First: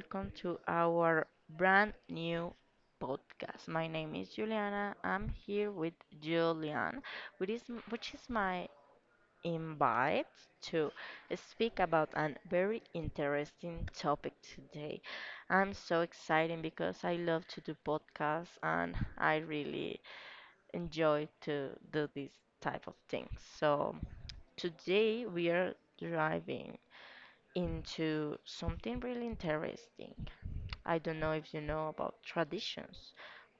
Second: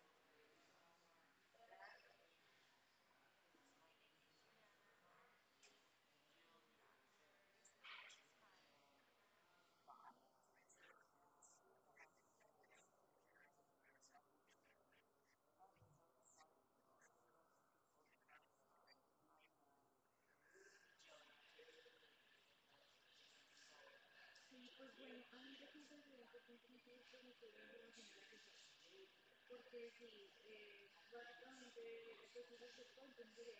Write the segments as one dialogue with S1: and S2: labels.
S1: welcome to our brand new podcast. My name is Juliana. I'm here with Julian, which is, which is my invite to speak about a very interesting topic today. I'm so excited because I love to do podcasts and I really enjoy to do this type of things. So today we are driving into something really interesting. I don't know if you know about traditions.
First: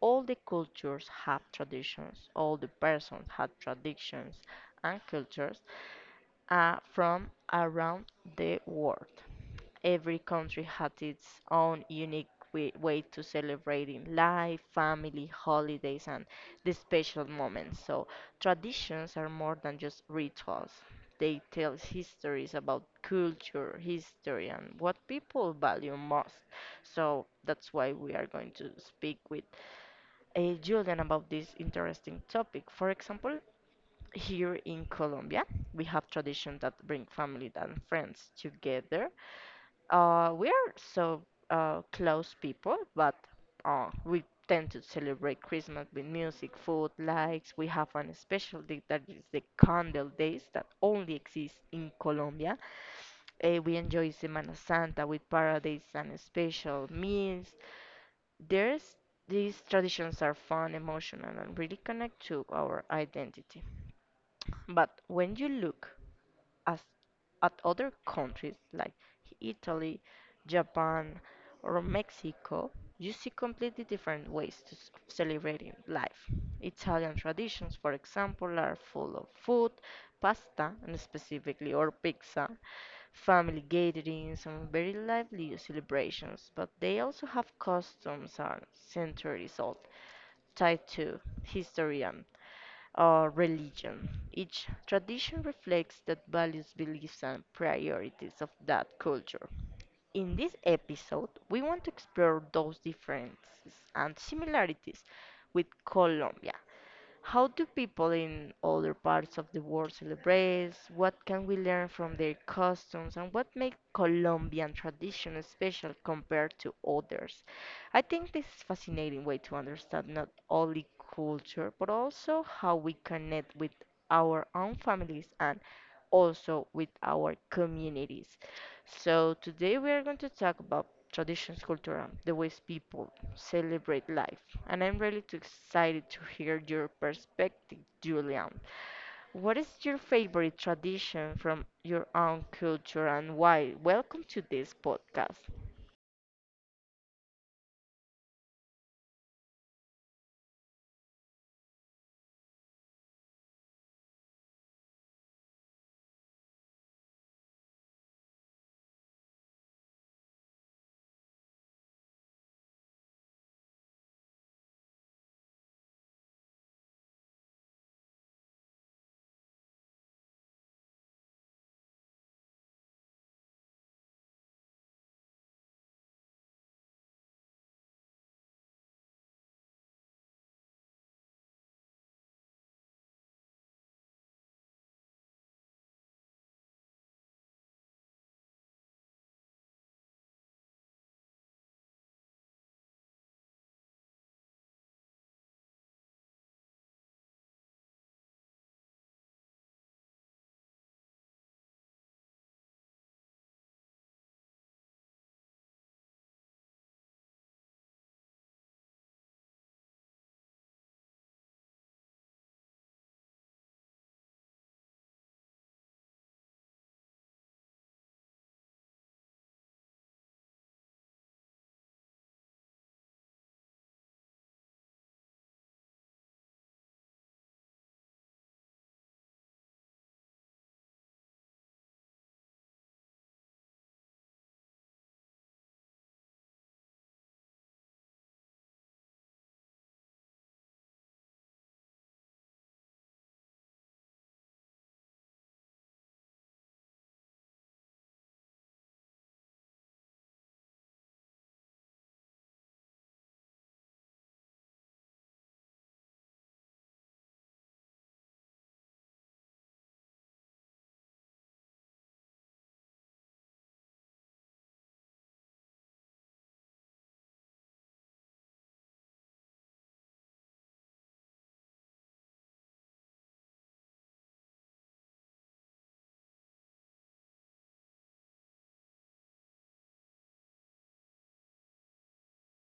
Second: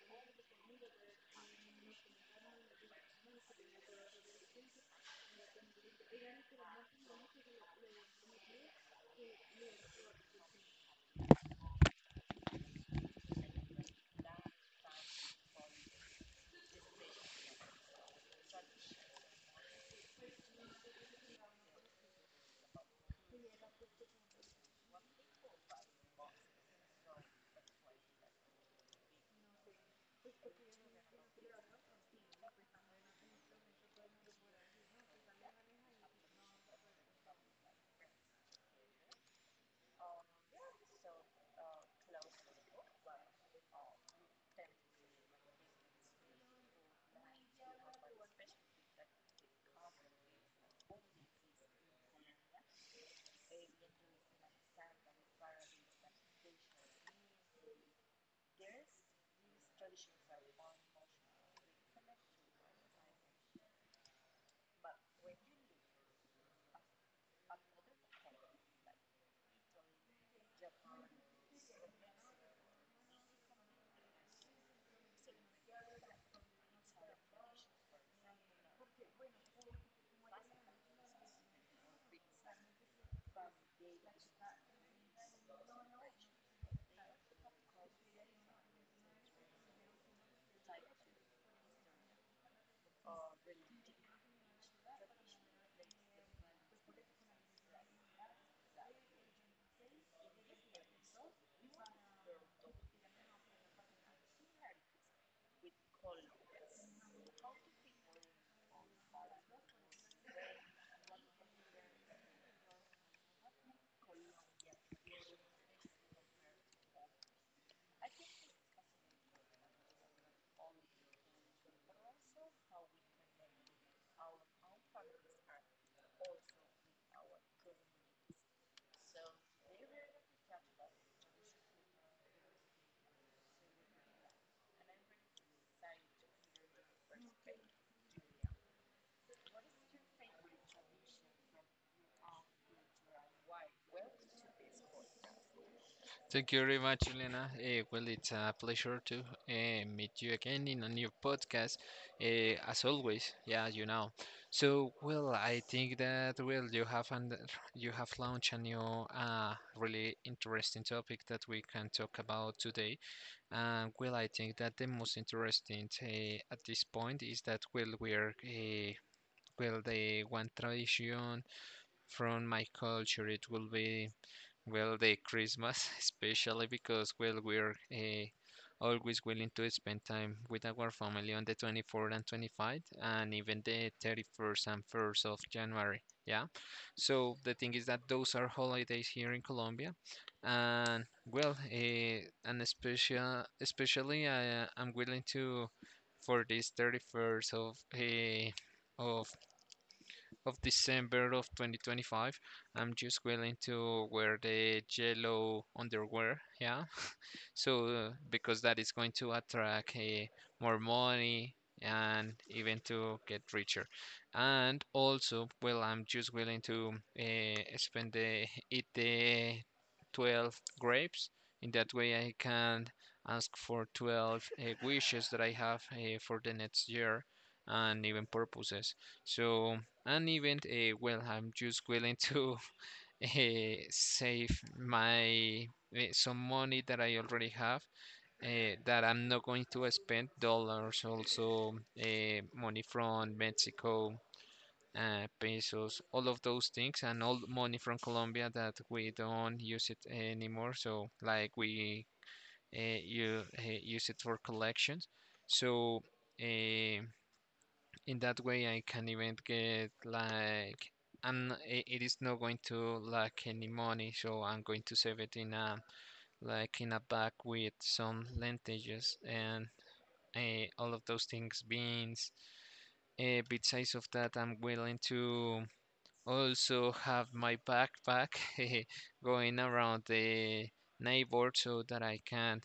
S1: All the cultures have traditions, all the persons have traditions and cultures from around the world. Every country had its own unique way to celebrating life, family, holidays, and the special moments. So, traditions are more than just rituals. They tell histories about culture, history, and what people value most. So, that's why we are going to speak with Julian about this interesting topic. For example, here in Colombia, we have traditions that bring family and friends together, we are so close people, but we tend to celebrate Christmas with music, food, lights. We have an special day that is the Candle Days that only exists in Colombia. We enjoy Semana Santa with paradise and special meals. There's These traditions are fun, emotional, and really connect to our identity. But when you look as at other countries like Italy, Japan, or Mexico, you see completely different ways of celebrating life. Italian traditions, for example, are full of food, pasta, and specifically, or pizza, family gatherings, and very lively celebrations, but they also have customs and centuries old, tied to history and or religion. Each tradition reflects the values, beliefs, and priorities of that culture. In this episode, we want to explore those differences and similarities with Colombia. How do people in other parts of the world celebrate? What can we learn from their customs? And what makes Colombian tradition special compared to others? I think this is a fascinating way to understand not only culture, but also how we connect with our own families and also with our communities. So today we are going to talk about traditions, culture, the ways people celebrate life. And I'm really too excited to hear your perspective, Julian. What is your favorite tradition from your own culture and why? Welcome to this podcast.
S2: Thank you very much, Elena. Well, it's a pleasure to meet you again in a new podcast, uh, as always. Yeah. So, well, I think that well, you have launched a new, really interesting topic that we can talk about today. And well, I think that the most interesting at this point is that well, the one tradition from my culture it will be well, the Christmas, especially because, well, we're always willing to spend time with our family on the 24th and 25th, and even the 31st and 1st of January. Yeah. So the thing is that those are holidays here in Colombia, and well, and especially, I'm willing to for this 31st of of December of 2025. I'm just willing to wear the yellow underwear, yeah. So because that is going to attract more money and even to get richer. And also, well, I'm just willing to spend the eat the 12 grapes. In that way, I can ask for 12 wishes that I have for the next year and even purposes. So and even well I'm just willing to save my some money that I already have that I'm not going to spend dollars also money from Mexico pesos, all of those things, and all money from Colombia that we don't use it anymore, so like we you use it for collections. So uh, in that way I can even get like, and it is not going to lack any money, so I'm going to save it in a like in a bag with some lentils and all of those things, beans besides of that. I'm willing to also have my backpack going around the neighborhood so that I can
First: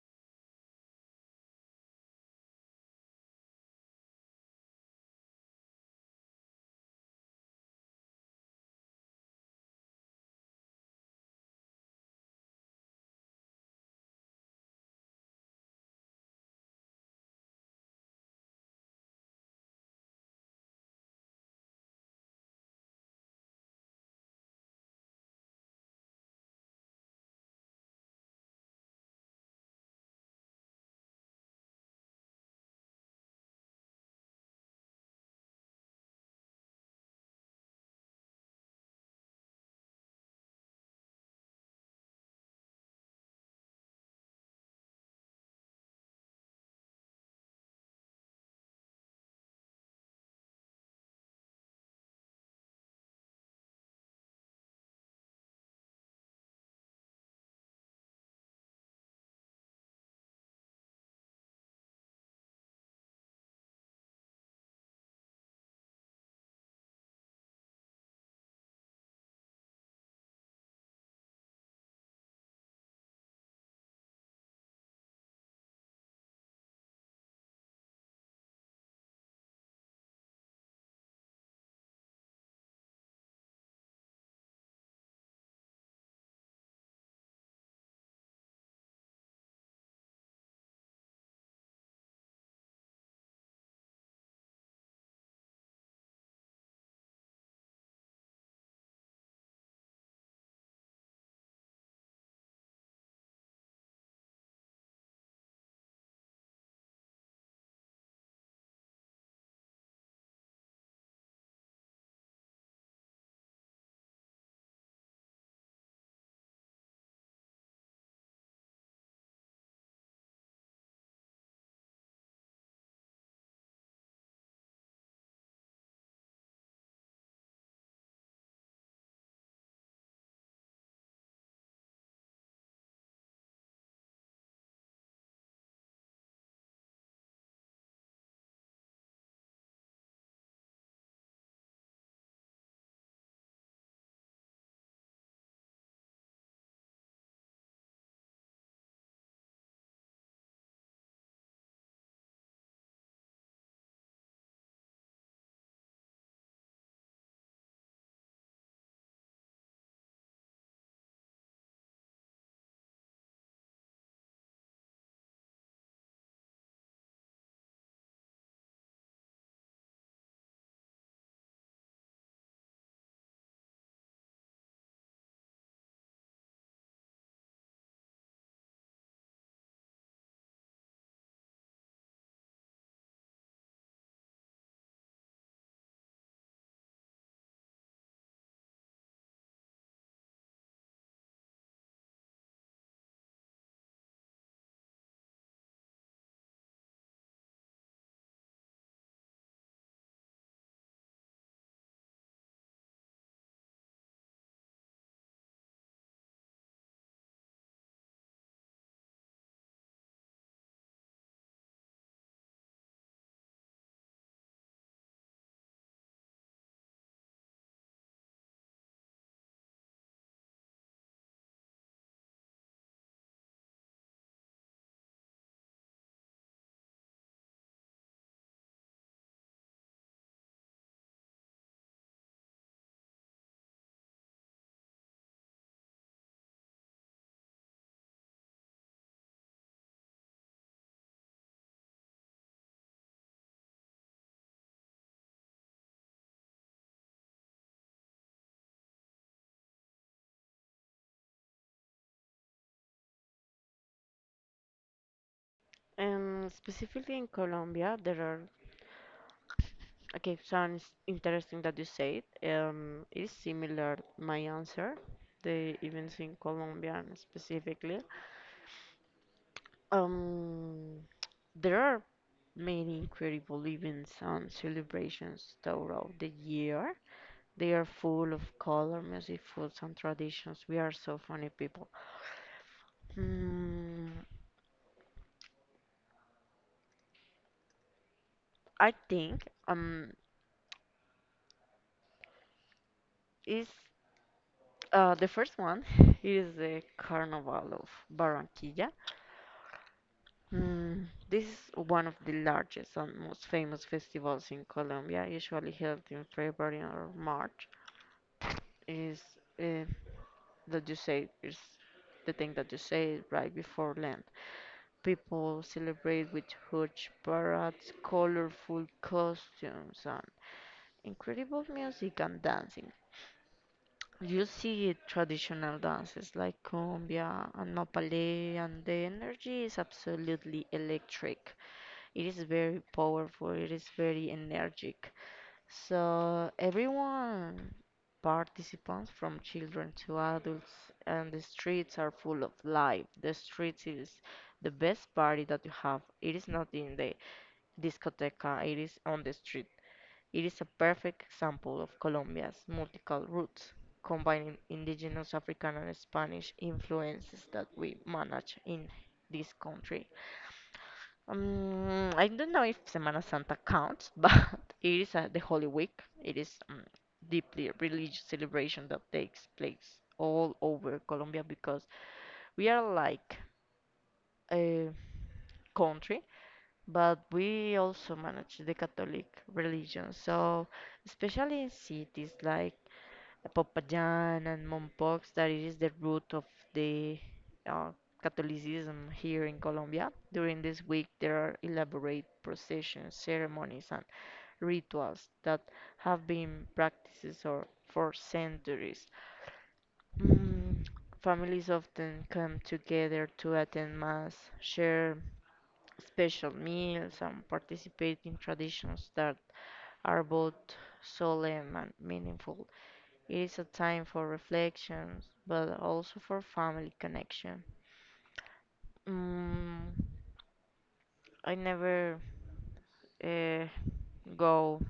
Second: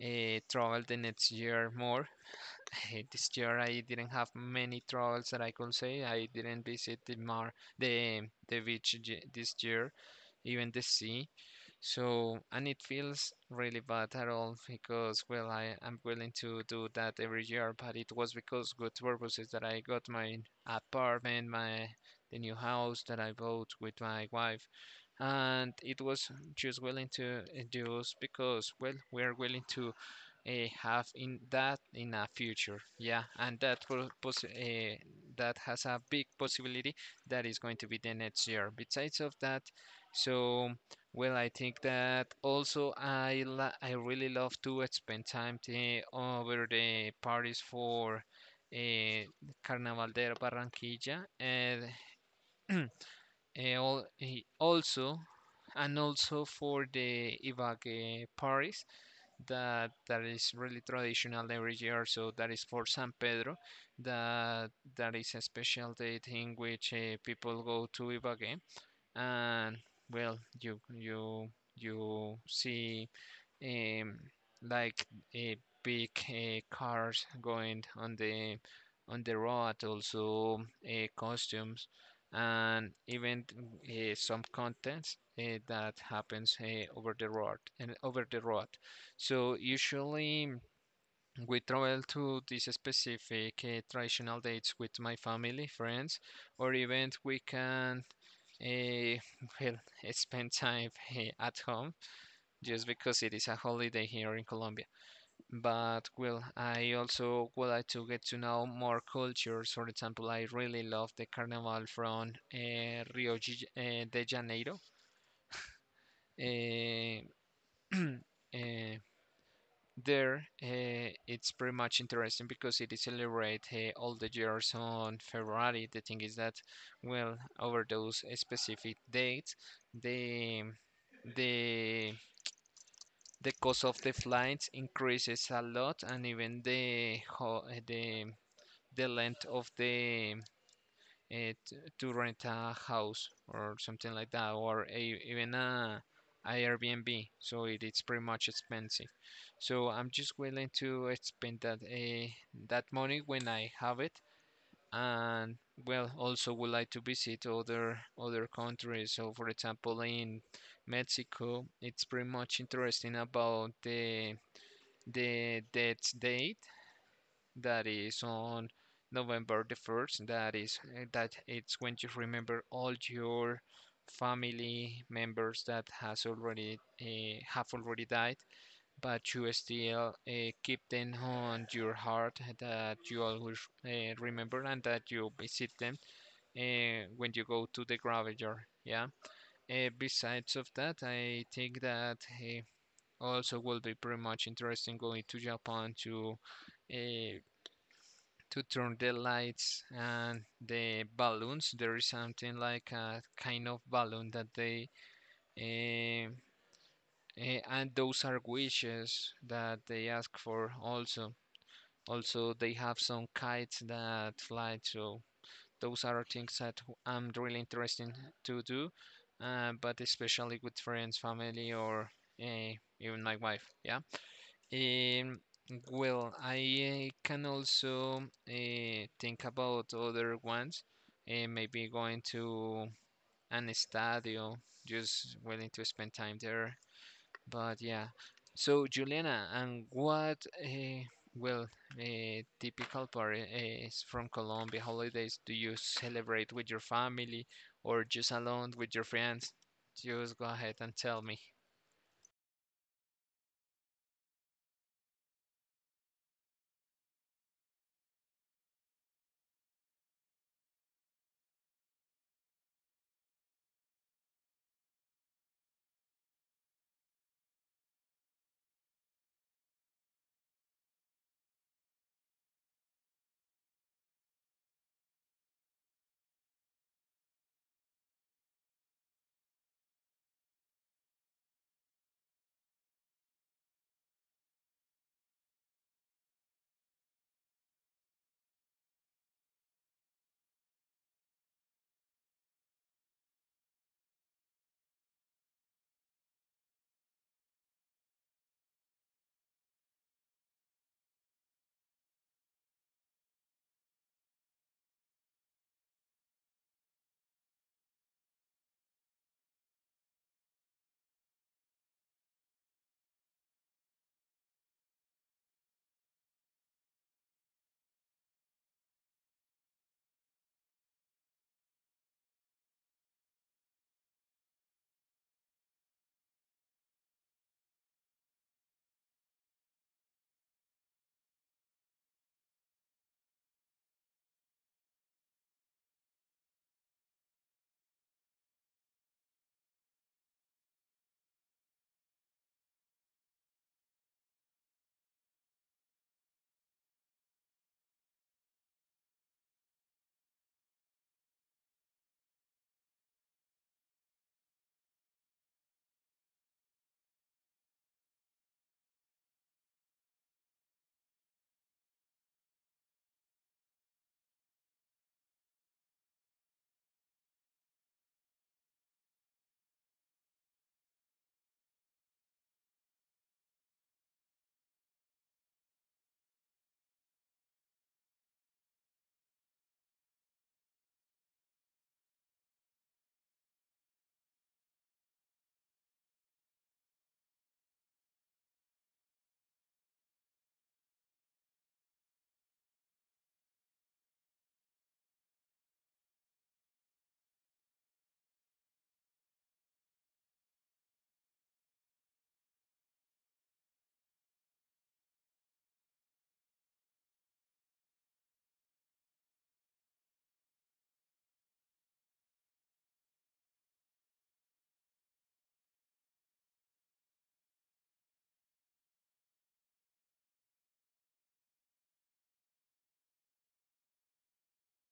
S2: travel the next year more. This year I didn't have many travels that I could say. I didn't visit the mar the the beach j- this year, even the sea. So and it feels really bad at all because well I am willing to do that every year, but it was because good purposes that I got my apartment, my the new house that I bought with my wife. And it was just willing to just because well we are willing to uh, have in a future, yeah, and that will that has a big possibility that is going to be the next year, besides of that. So well I think that also I really love to spend time over the parties for uh, Carnaval de Barranquilla, and also and also for the ibague parties, that is really traditional every year. So that is for San Pedro. That that is a special date in which people go to Ibagué, and well you see um like uh, big cars going on the, road, also costumes, and even some contents that happens over the road and over the road. So usually we travel to these specific traditional dates with my family, friends, or even we can uh, well, spend time at home just because it is a holiday here in Colombia. But well, I also would like to get to know more cultures. For example, I really love the Carnival from Rio de Janeiro. Eh, eh, there it's pretty much interesting because it is celebrate all the years on February. The thing is that, well, over those specific dates, the the the cost of the flights increases a lot, and even the the length of the it to rent a house or something like that, even a Airbnb. So it's pretty much expensive. So I'm just willing to spend that money when I have it. And well, also would like to visit other countries. So for example, in Mexico, it's pretty much interesting about the death date that is on November the 1st. That is that it's when you remember all your family members that has already have already died, but you still keep them on your heart, that you always remember and that you visit them when you go to the graveyard. Yeah. Besides of that, I think that also will be pretty much interesting going to Japan to uh, to turn the lights and the balloons. There is something like a kind of balloon that eh, and those are wishes that they ask for also. Also, they have some kites that fly, so those are things that I'm really interested to do, but especially with friends, family, or even my wife. Yeah. Um, well, I can also think about other ones, maybe going to an estadio, just willing to spend time there. But yeah, so Juliana, well, typical part is from Colombia holidays, do you celebrate with your family or just alone with your friends? Just go ahead and tell me.
S1: Specifically in Colombia, there are okay. Sounds interesting that you said. Is similar my answer. The events in Colombia and specifically. Um, there are many incredible events and celebrations throughout the year. They are full of color, music, foods, and traditions. We are so funny people. Mm, I think is the first one is the Carnival of Barranquilla. This is one of the largest and most famous festivals in Colombia, usually held in February or March. Is uh, that you said is the thing that you said right before Lent. People celebrate with huge parades, colorful costumes, and incredible music and dancing. You see traditional dances like cumbia and nopale, and the energy is absolutely electric. It is very powerful, it is very energetic. So, everyone participants from children to adults, and the streets are full of life. The streets is the best party that you have. It is not in the discoteca, it is on the street. It is a perfect example of Colombia's multicultural roots, combining indigenous African and Spanish influences that we manage in this country. I don't know if Semana Santa counts, but it is the Holy Week. It is deeply religious celebration that takes place all over Colombia because we are like a country, but we also manage the Catholic religion. So, especially in cities like the Popayan and Mompox, that is the root of the uh, Catholicism here in Colombia. During this week, there are elaborate processions, ceremonies, and rituals that have been practices or for centuries. Mm, Families often come together to attend Mass, share special meals, and participate in traditions that are both solemn and meaningful. It is a time for reflections, but also for family connection. Mm, I never uh, go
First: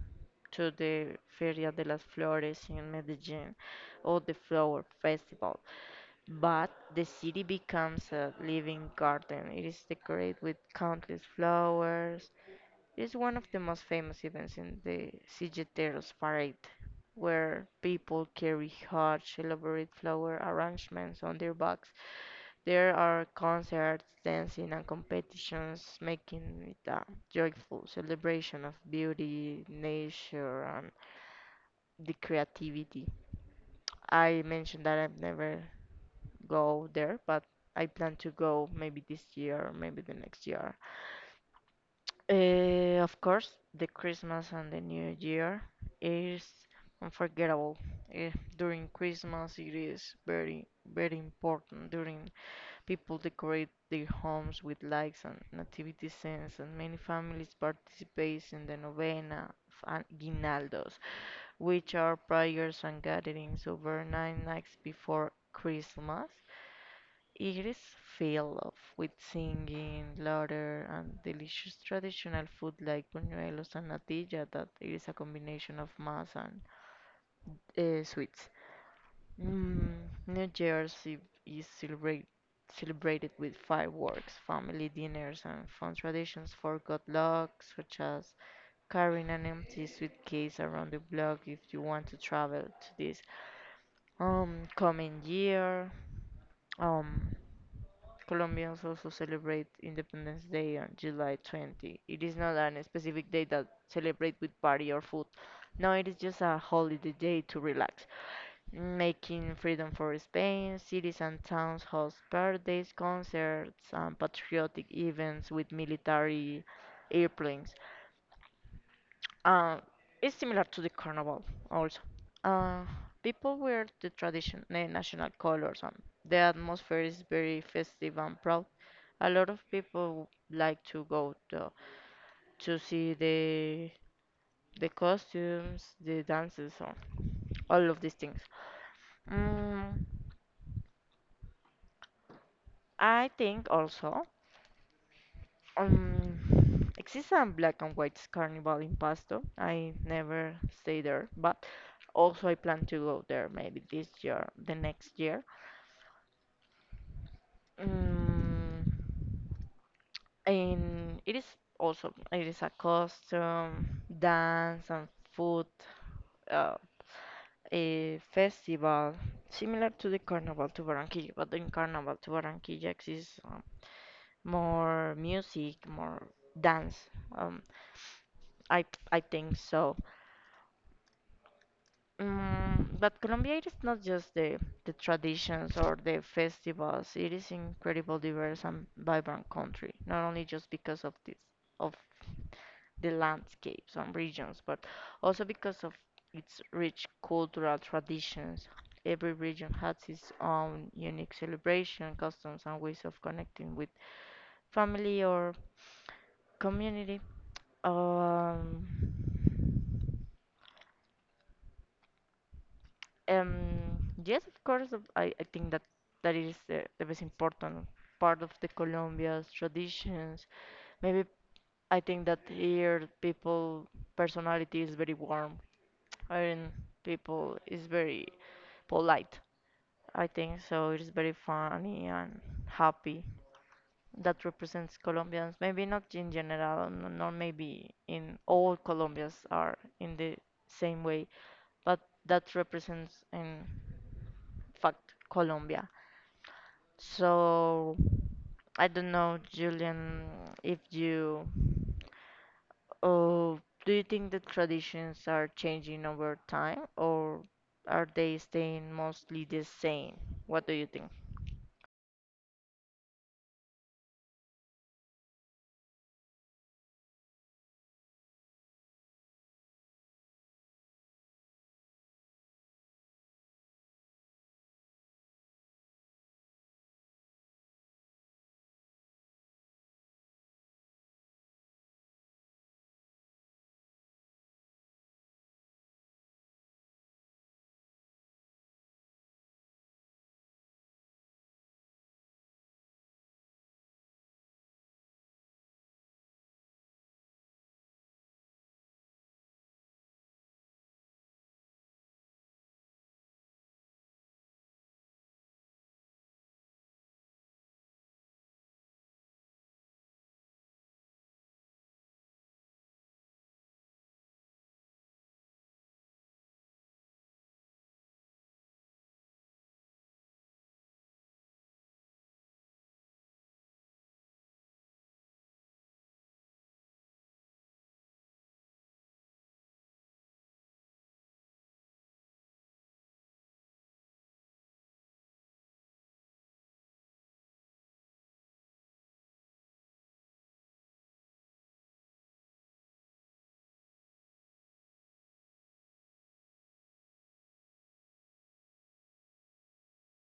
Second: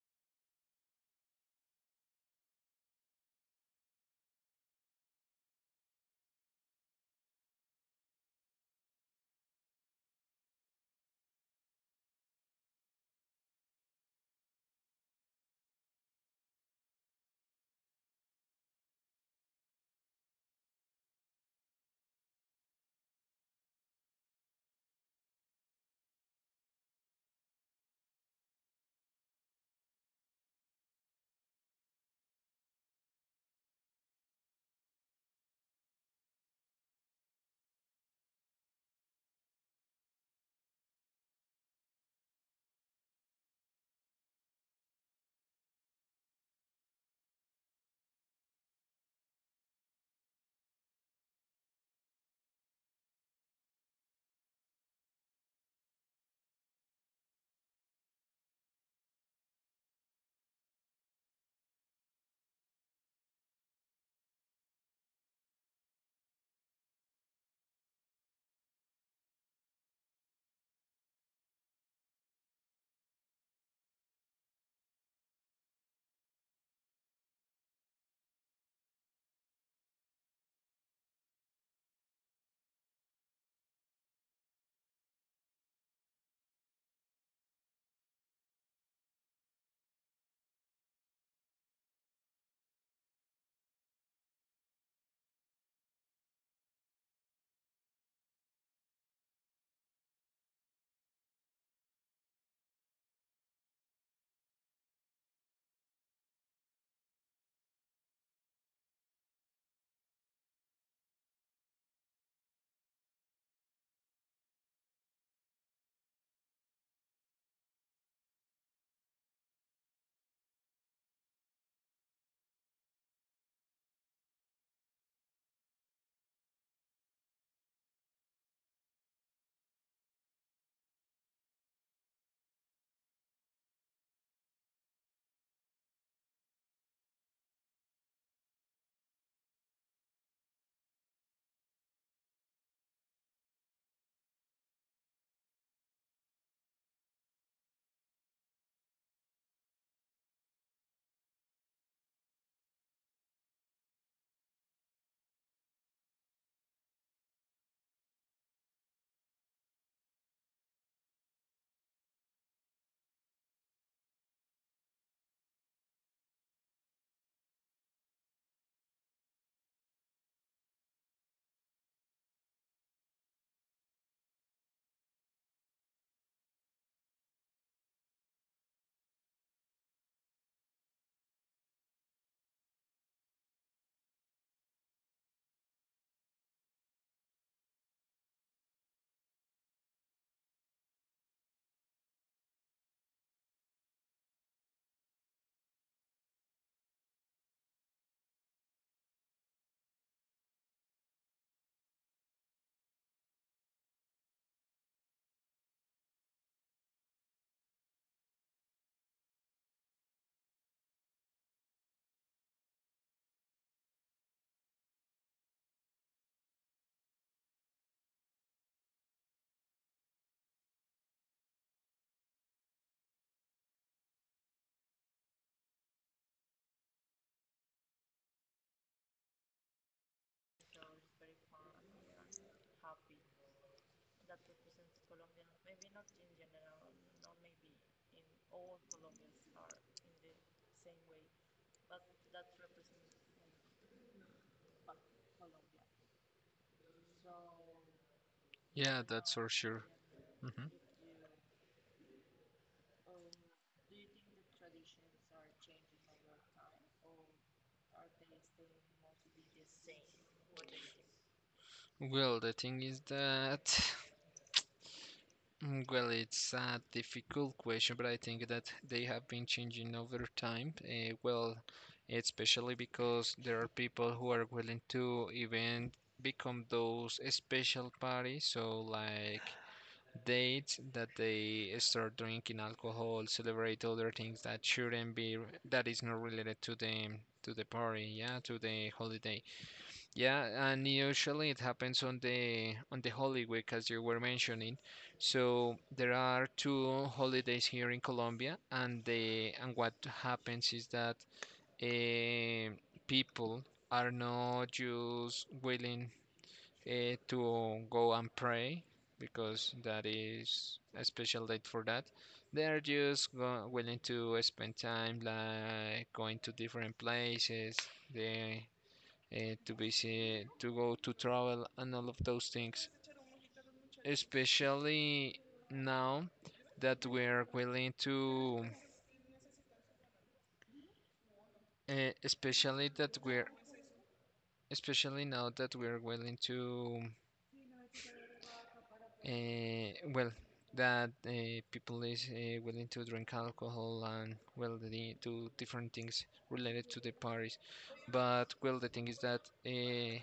S1: to the Feria de las Flores in Medellin or the Flower Festival, but the city becomes a living garden. It is decorated with countless flowers. It is one of the most famous events in the Cigueteros Parade, where people carry huge, elaborate flower arrangements on their backs. There are concerts, dancing, and competitions, making it a joyful celebration of beauty, nature, and the creativity. I mentioned that I've never go there, but I plan to go maybe this year or maybe the next year. Of course, the Christmas and the New Year is unforgettable. Eh, During Christmas, it is very, very important during people decorate their homes with lights and nativity scenes, and many families participate in the novena of aguinaldos, which are prayers and gatherings over nine nights before Christmas. It is filled with singing, laughter, and delicious traditional food like buñuelos and natilla that is a combination of mass and sweets. Mm, New Year's Eve is celebrate, celebrated with fireworks, family dinners, and fun traditions for good luck, such as carrying an empty suitcase around the block if you want to travel to this coming year. Um, Colombians also celebrate Independence Day on July 20th. It is not an specific day that celebrate with party or food. No, it is just a holiday day to relax making freedom for Spain, cities and towns host parades, concerts, and patriotic events with military airplanes. Uh, it's similar to the carnival, also. Uh, people wear the tradition, national colors, and the atmosphere is very festive and proud. A lot of people like to go to see the costumes, the dances, or all of these things. Mm, I think also exists a black and white carnival in Pasto. I never stay there, but also I plan to go there maybe this year, the next year. Um, and it is also it is a costume, dance and food uh, a festival similar to the Carnival to Barranquilla, but in Carnival to Barranquilla exists more music, more dance. Um, I I think so. But Colombia, it is not just the traditions or the festivals. It is incredible diverse and vibrant country, not only just because of this of the landscapes and regions, but also because of its rich cultural traditions. Every region has its own unique celebration, customs, and ways of connecting with family or community. Um, yes, of course. I think that that is the most important part of the Colombia's traditions. Maybe I think that here people personality is very warm. I mean, people is very polite. I think so. It is very funny and happy. That represents Colombians. Maybe not in general, not maybe in all Colombians are in the same way, but that represents in fact Colombia. So I
S2: Yeah,
S1: don't
S2: that's
S1: know,
S2: for sure.
S1: Julian, if you oh, do you think the traditions are changing over time or are they staying mostly the same? What do you think?
S2: Well, the thing is that, well, it's a difficult question, but I think that they have been changing over time. Well, especially because there are people who are willing to even become those special parties, so like dates that they start drinking alcohol, celebrate other things that shouldn't be, that is not related to them, to the party, yeah, to the holiday. Yeah, and usually it happens on the Holy Week, as you were mentioning. So there are two holidays here in Colombia, and the and what happens is that eh, people are not just willing to go and pray because that is a special date for that. They are just go willing to spend time like going to different places. They uh, to visit, to go, to travel, and all of those things. Especially now that we're willing to, uh, especially that we're, especially now that we're willing to, well, that people is willing to drink alcohol, and well, they do different things related to the parties. But well, the thing is that. Uh,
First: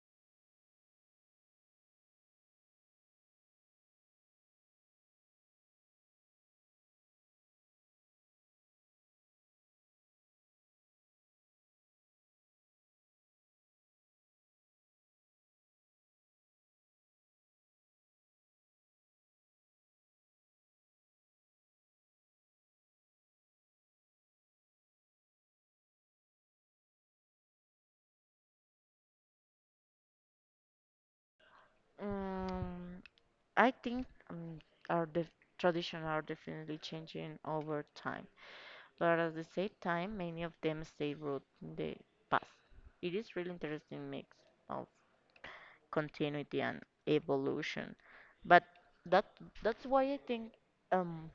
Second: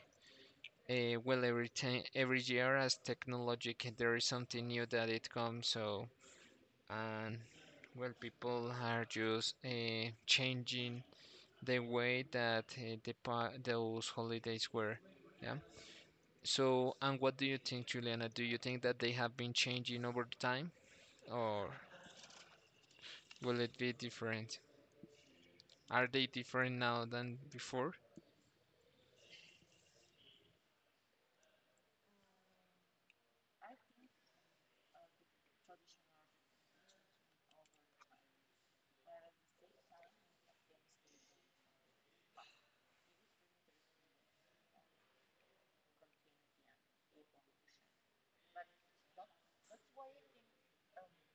S2: well, every time, every year as technology, there is something new that it comes. So, and well, people are just changing the way that those holidays were. Yeah. So, and what do you think, Juliana? Do you think that they have been changing over time, or will it be different? Are they different now than before?
S1: Um, I think our the tradition are definitely changing over time, but at the same time, many of them stay rooted in the past. It is really interesting mix of continuity and evolution. But that that's why I think um,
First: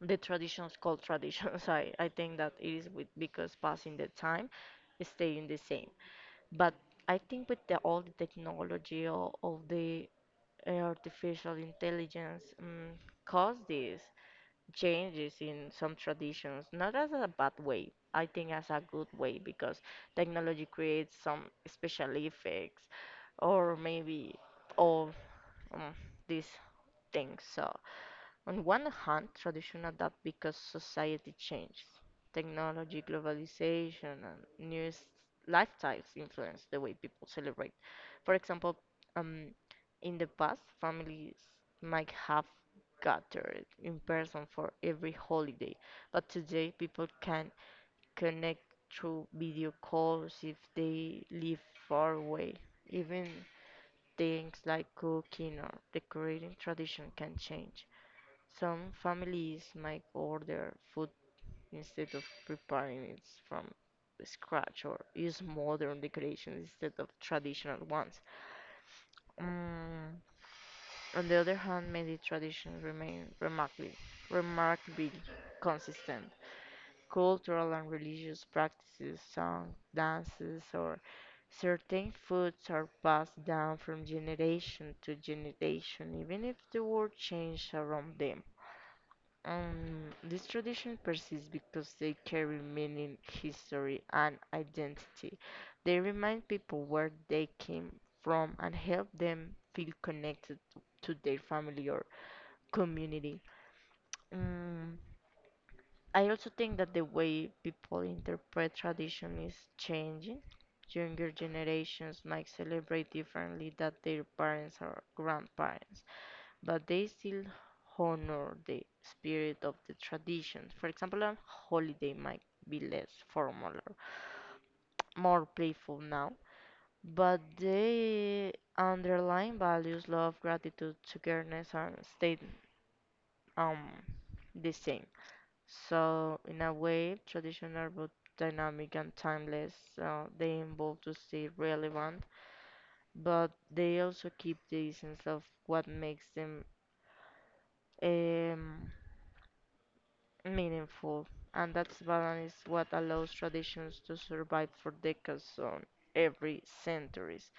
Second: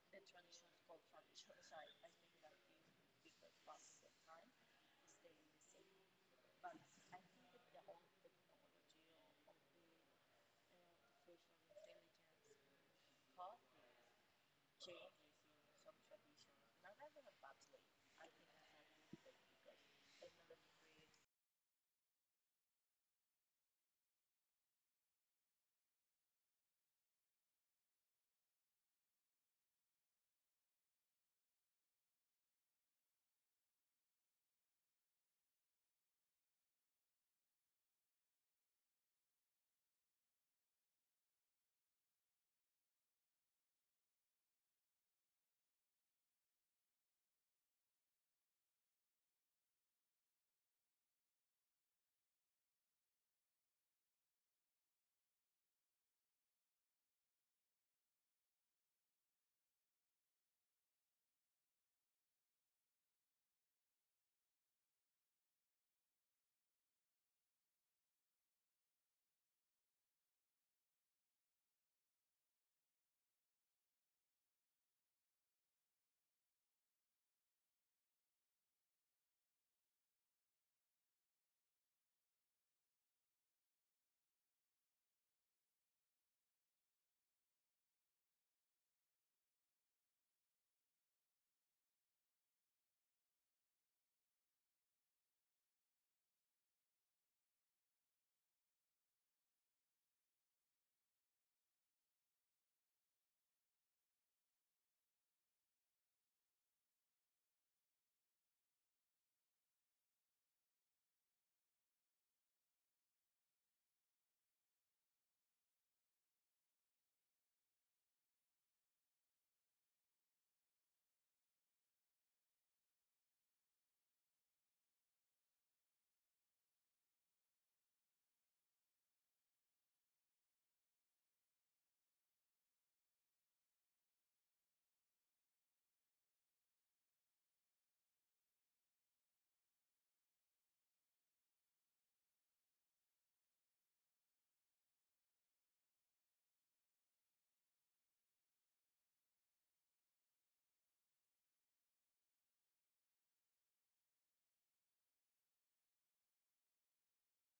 S1: the traditions called traditions. I think that it is with because passing the time, is staying the same. But I think with the all the technology or all the artificial intelligence cause these changes in some traditions, not as a bad way. I think as a good way because technology creates some special effects or maybe or um, these things. So, on one hand, tradition adapt because society changes. Technology, globalization, and lifestyles influence the way people celebrate. For example, um, in the past, families might have gathered in person for every holiday, but today people can connect through video calls if they live far away. Even things like cooking or decorating tradition can change. Some families might order food instead of preparing it from scratch or use modern decorations instead of traditional ones. Mm, on the other hand, many traditions remain remarkably consistent. Cultural and religious practices, songs, dances, or certain foods are passed down from generation to generation, even if the world changes around them. These traditions persist because they carry meaning, history, and identity. They remind people where they came from and help them feel connected to their family or community. Mm, I also think that the way people interpret tradition is changing. Younger generations might celebrate differently than their parents or grandparents, but they still honor the spirit of the tradition. For example, a holiday might be less formal or more playful now, but the underlying values, love, gratitude, togetherness, and stay um, the same. So, in a way, traditional but dynamic and timeless, they evolve to stay relevant, but they also keep the essence of what makes them um, meaningful. And that balance is what allows traditions to survive for decades on every centuries.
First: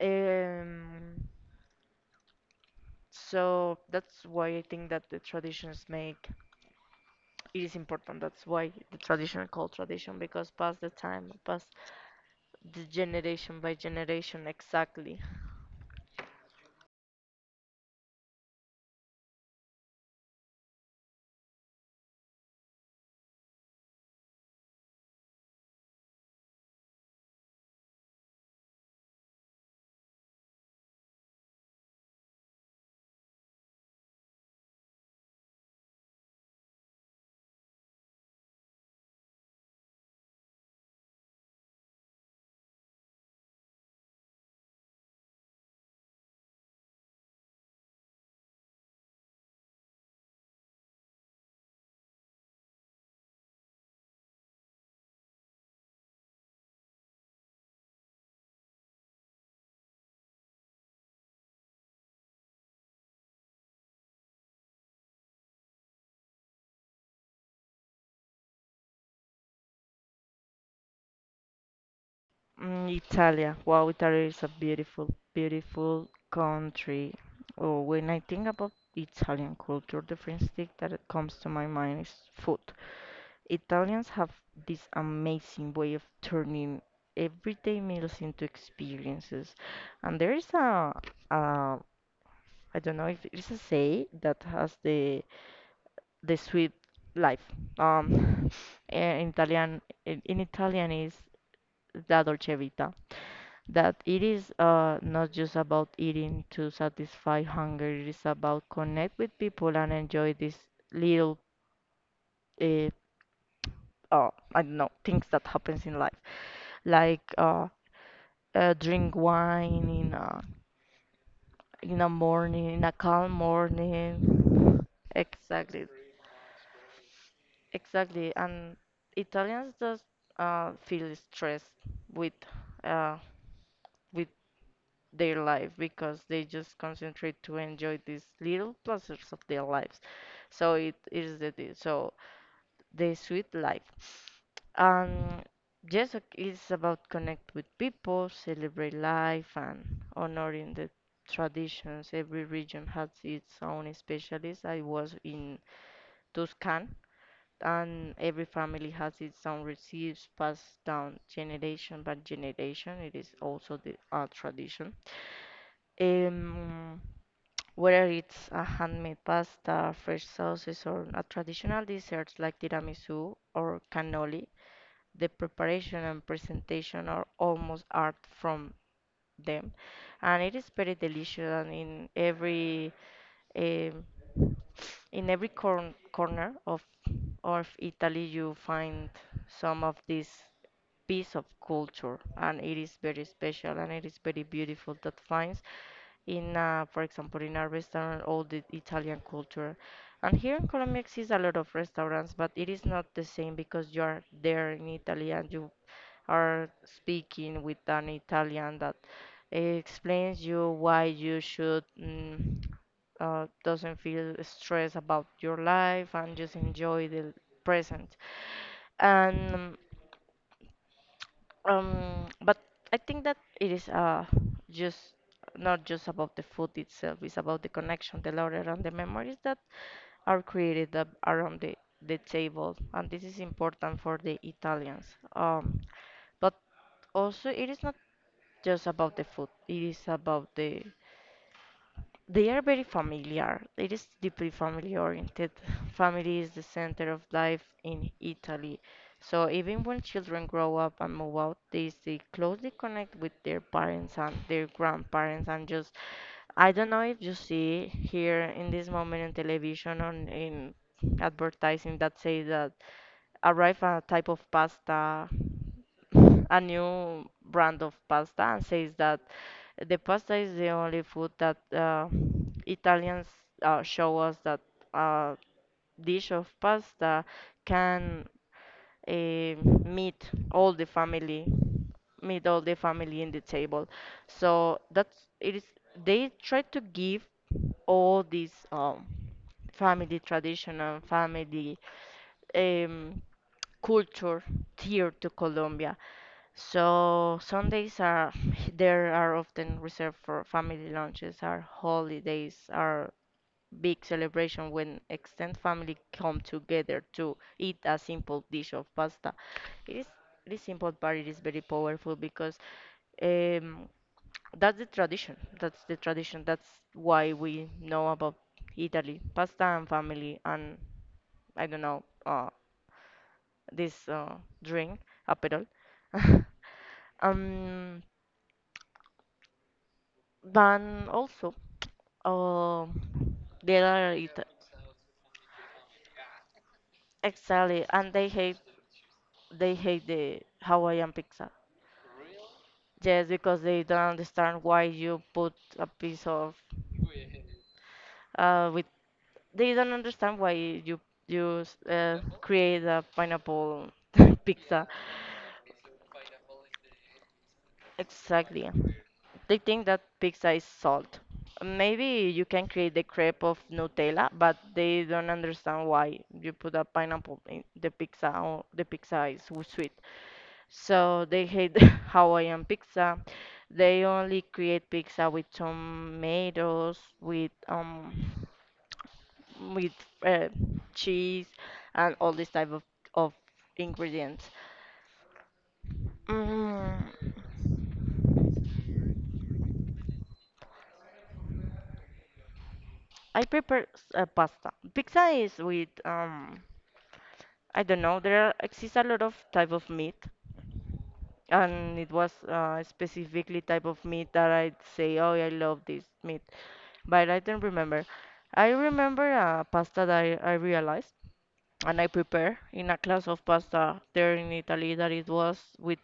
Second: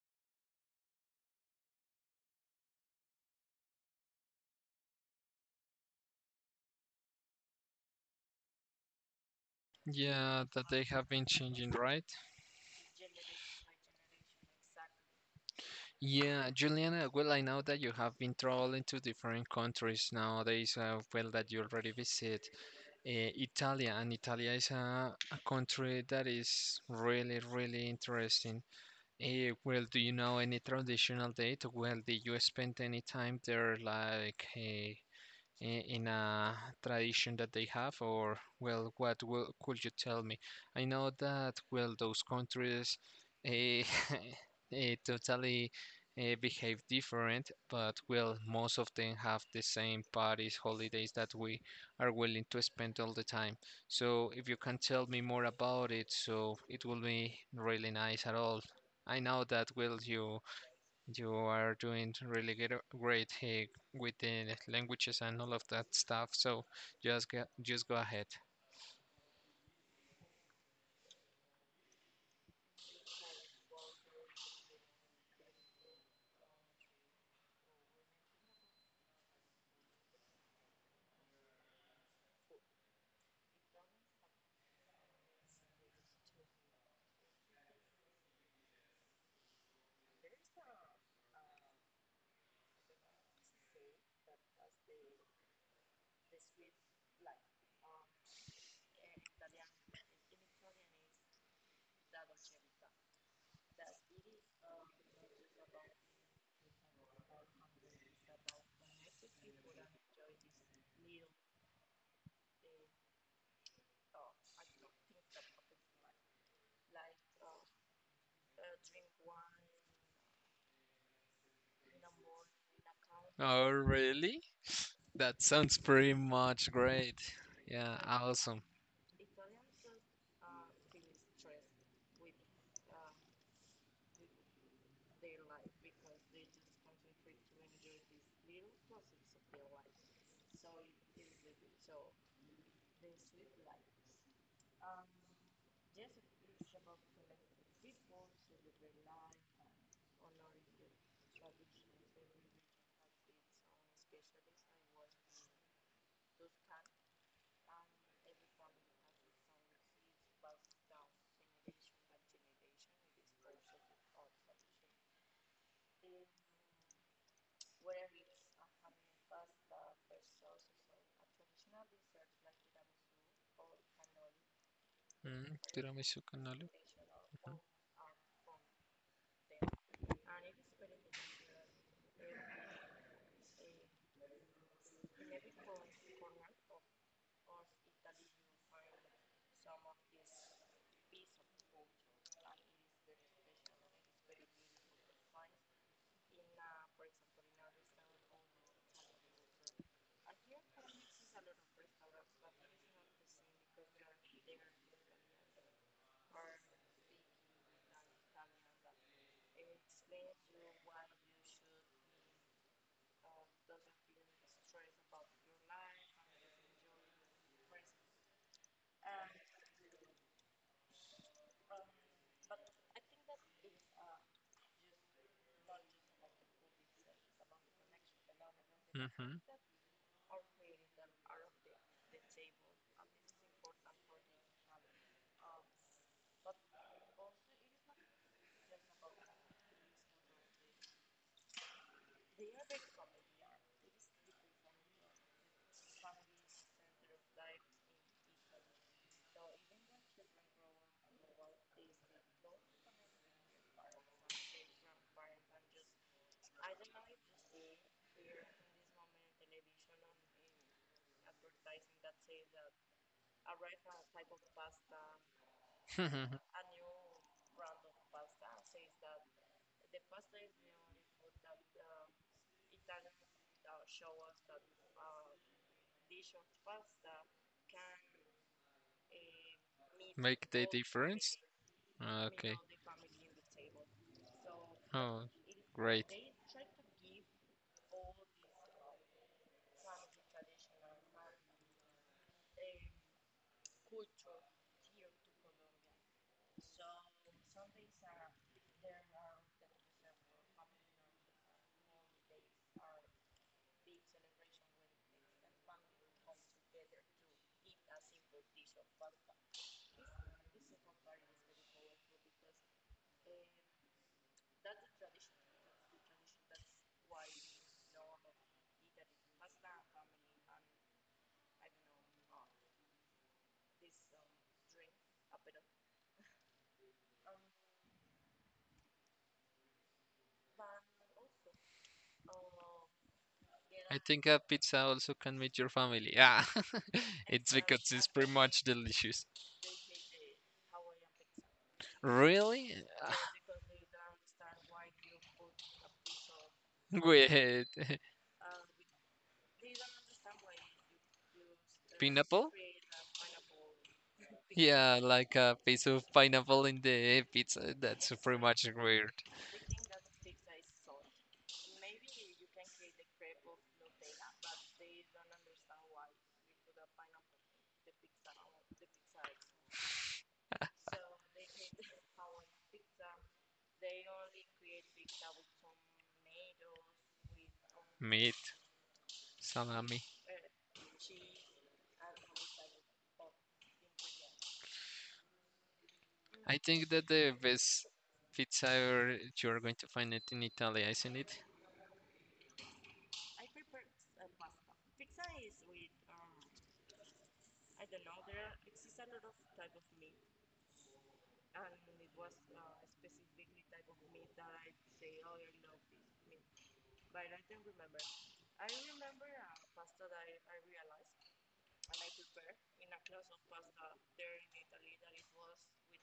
S1: Um, so that's why I think that the traditions make it is important. That's why the tradition called tradition
S2: Yeah,
S1: because
S2: that
S1: past
S2: they
S1: the
S2: have been
S1: time, past
S2: changing, right?
S1: the generation by generation, exactly.
S2: Yeah, Juliana, well, I know that you have been traveling to different countries nowadays, well, that you already visit Italia, and Italia is a country that is really, really interesting. Well, do you know any traditional date? Well, did you spend any time there, like in a tradition that they have, or well, could you tell me? I know that well, those countries eh, totally behave different, but well, most of them have the same parties, holidays that we are willing to spend all the time. So if you can tell me more about it, so it will be really nice at all. I know that will you you are doing really get great with the languages and all of that stuff. So just go ahead.
S1: Mm, Italia. Wow, Italy is a beautiful, beautiful country. Oh, when I think about Italian culture, the first thing that it comes to my mind is food. Italians have this amazing way of turning everyday meals into experiences. And there is a I don't know if it's a say that has the sweet life. Um, in Italian, in Italian is la dolce vita. That it is not just about eating to satisfy hunger, it is about connect with people and enjoy these little, uh, uh, I don't know, things that happens in life. Like drink wine in a morning, in a calm
S2: Oh, really?
S1: morning.
S2: That sounds
S1: Exactly,
S2: pretty much great. Yeah,
S1: exactly.
S2: awesome.
S1: And Italians just feel stressed with uh, with their life because they just concentrate to enjoy these little pleasures of their lives. So it is the di- so the sweet life. Um, yes, it's about connect with people, celebrate life, and honoring the traditions. Every region has its own specialist. I was in Tuscan, and every family has its own recipes passed down generation by generation. It is also the a tradition. Um, whether it's a handmade pasta, fresh sauces, or a traditional desserts like tiramisu or cannoli, the
S2: Mm,
S1: preparation
S2: tiramisu
S1: and
S2: con olive.
S1: presentation are almost art from them, and it is very delicious. And in um, every corner of Italy, you find some of this piece of culture, and it is very special and it is very beautiful that finds in, for example, in our restaurant, all the Italian culture. And here in Colombia exists a lot of restaurants, but it is not the same because you are there in Italy and you are speaking with an Italian that explains you why you should doesn't feel stressed about your life and just enjoy the present. And um, but I think that it is just not just about the food itself, it's about the connection, the lore, and the
S2: Mhm.
S1: memories
S2: Mhm.
S1: that are created around the table, and this is important for the Italians. Um, but also it is not just about the food, it is about they are very familiar. It is deeply family oriented. Family is the center of life in Italy. So even when children grow up and move out, they stay closely connect with their parents and their grandparents and just I don't know if you see here in this moment in television on in advertising that say that arrive a type of pasta, a new brand of pasta, and says that the pasta is the only food that Italians show us that a dish of pasta can meet
S2: Make the
S1: all the
S2: difference?
S1: family, meet
S2: Okay.
S1: all the family in the table. So
S2: Oh,
S1: that's it is.
S2: great.
S1: They try to give all these family tradition and family um, culture here to Colombia. So Sundays are there are often reserved for family lunches. Our holidays are big celebration when extended family come together to eat a simple dish of pasta. It is it is simple, but it is very powerful because um, that's the tradition. That's the tradition. That's why we know about Italy, pasta and family, and I don't know. This drink, Aperol. Um, then also, uh, there
S2: I
S1: are
S2: think
S1: it
S2: a pizza also can meet your family. Yeah, it's
S1: exactly,
S2: because it's
S1: and
S2: pretty much delicious.
S1: they hate the Hawaiian pizza.
S2: Really? Ah,
S1: Yes, because they don't understand why you put a piece of
S2: wait,
S1: with they don't understand why you
S2: pineapple?
S1: create a pineapple pizza.
S2: Yeah, like a piece of pineapple in the pizza. That's pretty
S1: Exactly.
S2: much weird.
S1: They think that pizza is salt. Maybe you can create the crepe of Nutella, but they don't understand why you put a pineapple in the pizza. Or the pizza is sweet, so they hate Hawaiian pizza. They only create pizza with tomatoes, with
S2: Meat,
S1: with
S2: salami.
S1: uh, cheese, and all this type of of ingredients.
S2: I think
S1: Mm.
S2: that the best pizza ever you're going to find it in Italy, isn't it?
S1: I prefer pasta. Pizza is with I don't know. There are- exists a lot of type of meat, and it was specifically type of meat that I'd say, oh, I love this meat, but I don't remember. I remember a pasta that I realized and I prepare in a class of pasta there in Italy that it was with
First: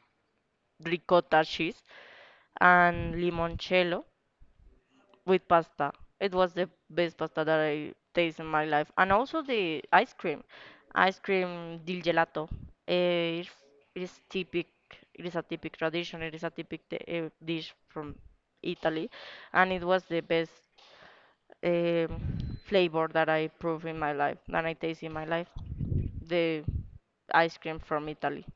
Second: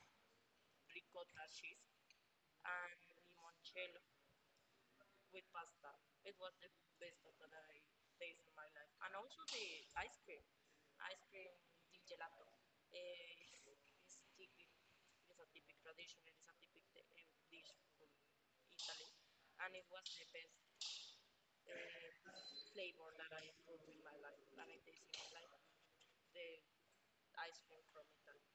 S1: ricotta cheese and limoncello with pasta. It was the best pasta that I taste in my life, and also the ice cream del gelato. Eh, it's- it is typic. It is a typic tradition. It is a typic dish from Italy, and it was the best flavor that I prove in my life, that I taste in my life. The ice cream from Italy,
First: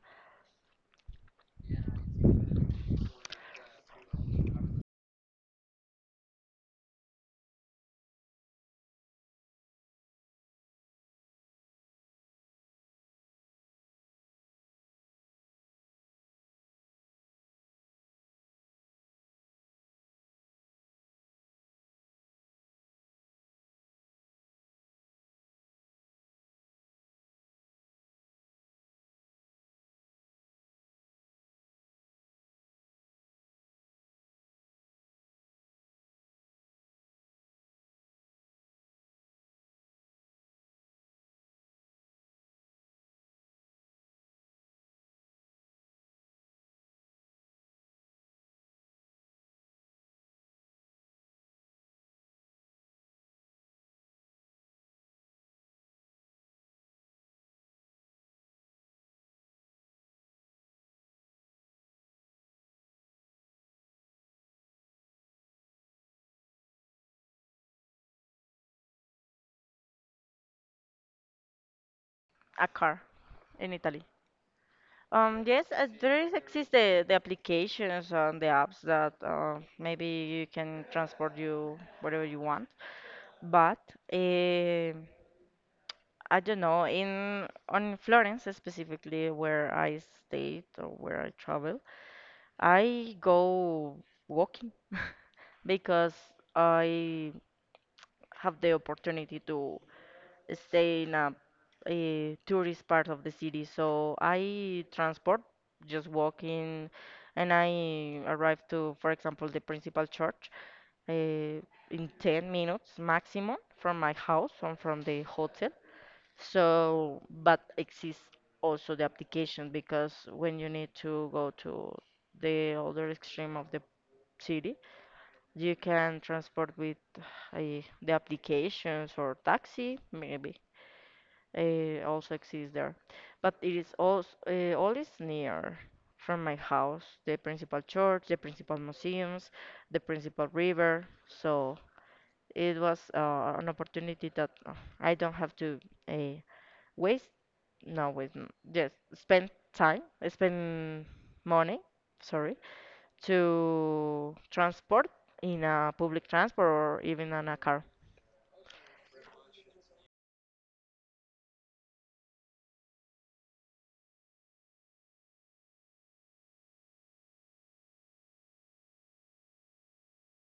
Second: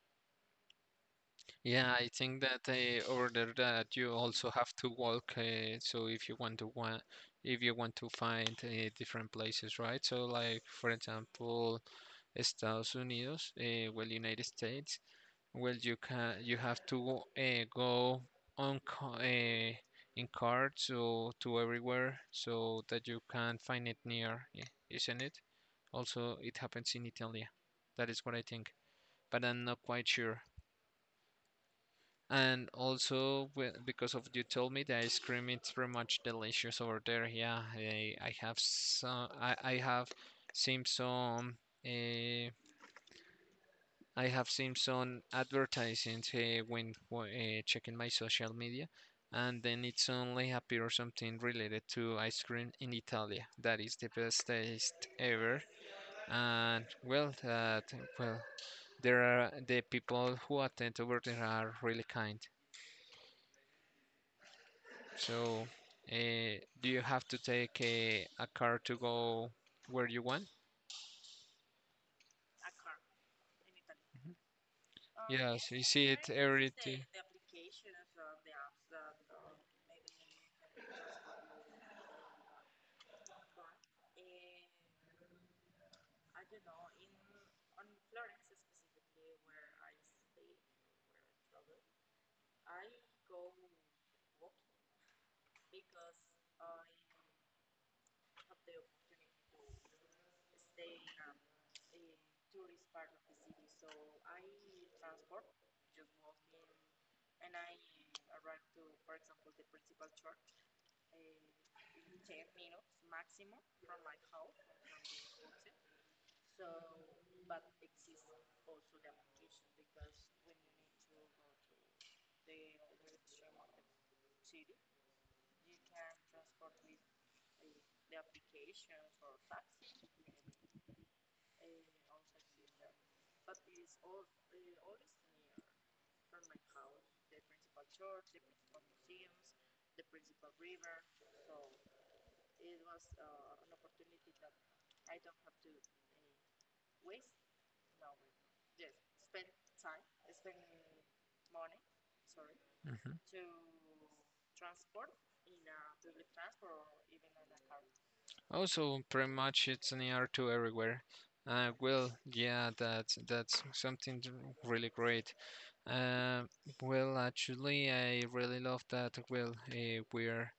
S2: Yeah, I think that over there that you also have to walk. So if you want to want, if you want to find different places, right? So like for example, Estados Unidos, well, United States. Well, you have to go on ca- uh, in car, so to everywhere so that you can find it near, yeah, isn't it? Also, it happens in Italy. That is what I think, but I'm not quite sure. And also, because of you told me the ice cream, it's pretty much delicious over there. Yeah, I have some. I have seen some. Uh, I have seen some advertisements when checking my social media, and then it's only appear something related to ice cream in Italy. That is the best taste ever. And well, well, there are the people who attend over there are really kind. So, do you have to take a car to go where you want?
S1: a car in Italy. Yes,
S2: Yes, you see
S1: there
S2: it
S1: is exist the,
S2: everything?
S1: the applications and the apps that maybe you can transport you wherever you want. But eh, I don't know, in on Florence specifically, where I stayed or where I travel, I go walking because I have the opportunity to stay in a tourist part of the city. So I transport, just walking, and I arrive to, for example, the principal church in 10 minutes maximum from my house or from the hotel. So, but exists also the application because when you need to go to the other extreme of the city, you can transport with the applications or taxi, maybe also exists there. But it is also all is near from my house, the principal church, the principal museums, the principal river. So it was an opportunity that I don't have to uh, waste, no, waste, just spend time, spend money, sorry,
S2: Hmm.
S1: to transport in a public transport or even in a car.
S2: Also, pretty much it's near to everywhere. Well, yeah, that's something really great. Uh, well, actually, I really love that. Well, we're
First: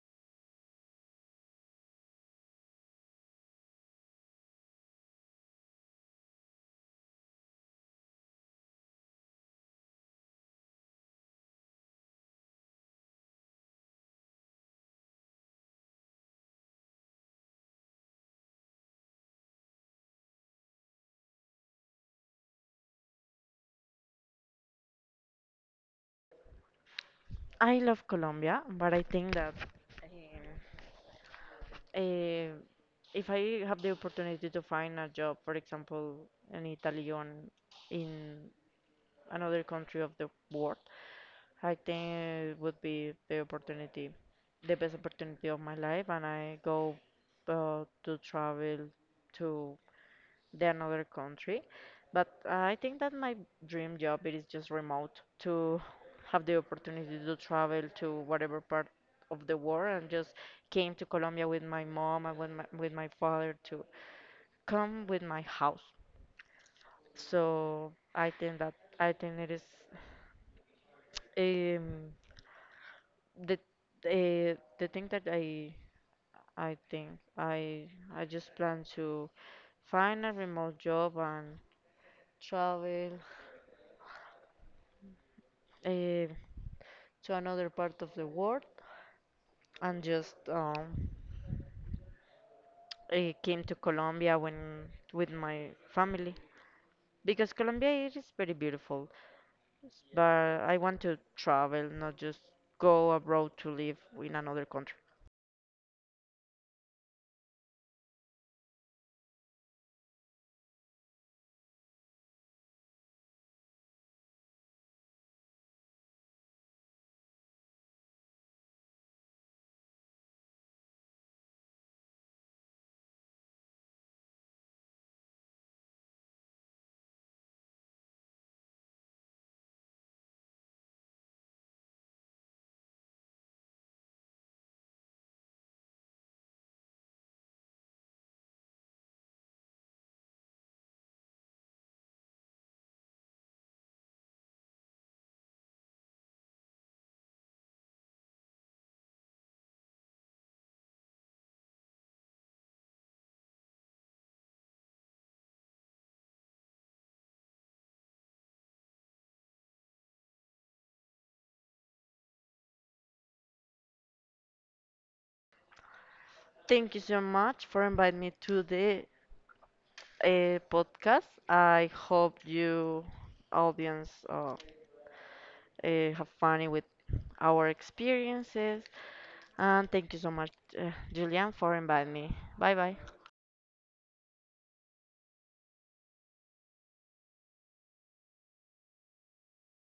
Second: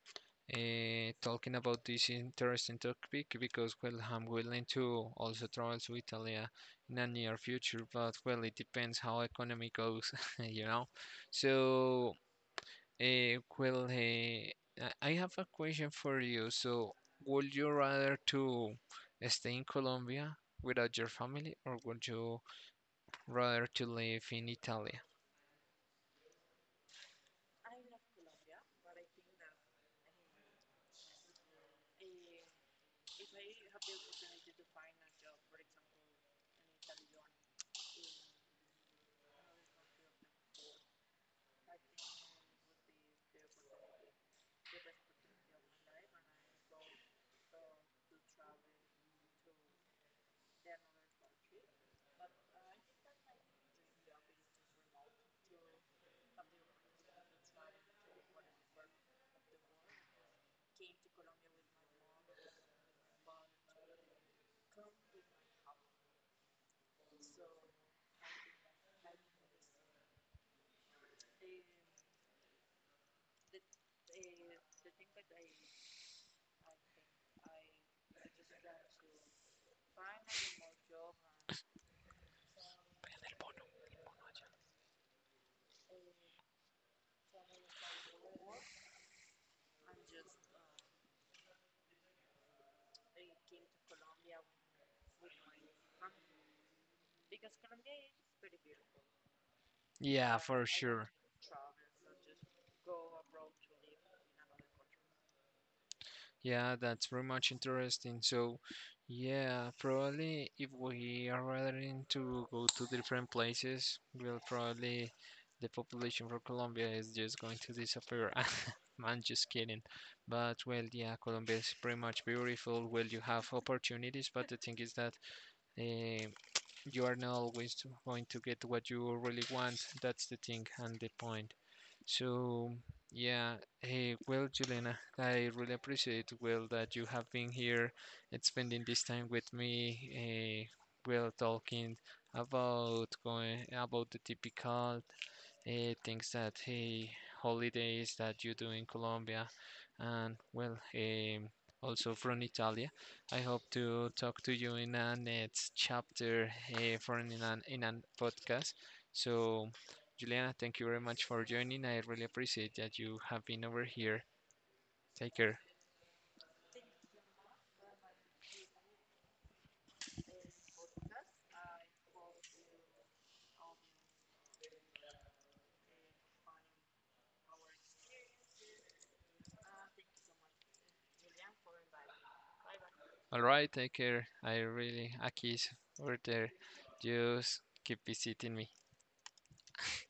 S2: talking about this interesting topic because well I'm willing to also travel to Italy in a near future, but well it depends how economy goes you know so uh, well uh, I have a question for you. So would you rather to stay in Colombia without your family, or would you rather to live in Italy?
S1: I love Colombia, but I think that. Uh, if I have the opportunity to find a job, for example, an Italian in another country of the world, I think it would be the opportunity, the best opportunity of my life, and I go to travel to than another country. But I think that my dream job it is just remote to have the opportunity to travel to whatever part of the world and just came to Colombia with my mom and with with my father to come with my house. So I think it is um, the the thing that I think I I just plan to find a remote job and travel. Uh, to another part of the world and just I came to Colombia when with my family because Colombia it is very beautiful, but
S2: Yeah, for
S1: I want
S2: sure.
S1: to travel, not just go abroad to live in another country.
S2: Yeah, that's very much interesting. So, yeah, probably if we are willing to go to different places, we'll probably the population for Colombia is just going to disappear. Man, just kidding. But well, yeah, Colombia is pretty much beautiful. Well, you have opportunities, but the thing is that eh, you are not always going to get what you really want. That's the thing and the point. So, yeah, hey, well, Juliana, I really appreciate, well, that you have been here and spending this time with me, well, talking about, going about the typical things that, hey, holidays that you do in Colombia, and well, also from Italy. I hope to talk to you in a next chapter for in a podcast. So, Juliana, thank you very much for joining. I really appreciate that you have been over here. Take care.
S1: Thank you so much for inviting me to the podcast. I hope you audience have fun with our experiences and thank you so much Julian for inviting me. Bye bye.
S2: All right, take care. I really, Akis, over there, just keep visiting me.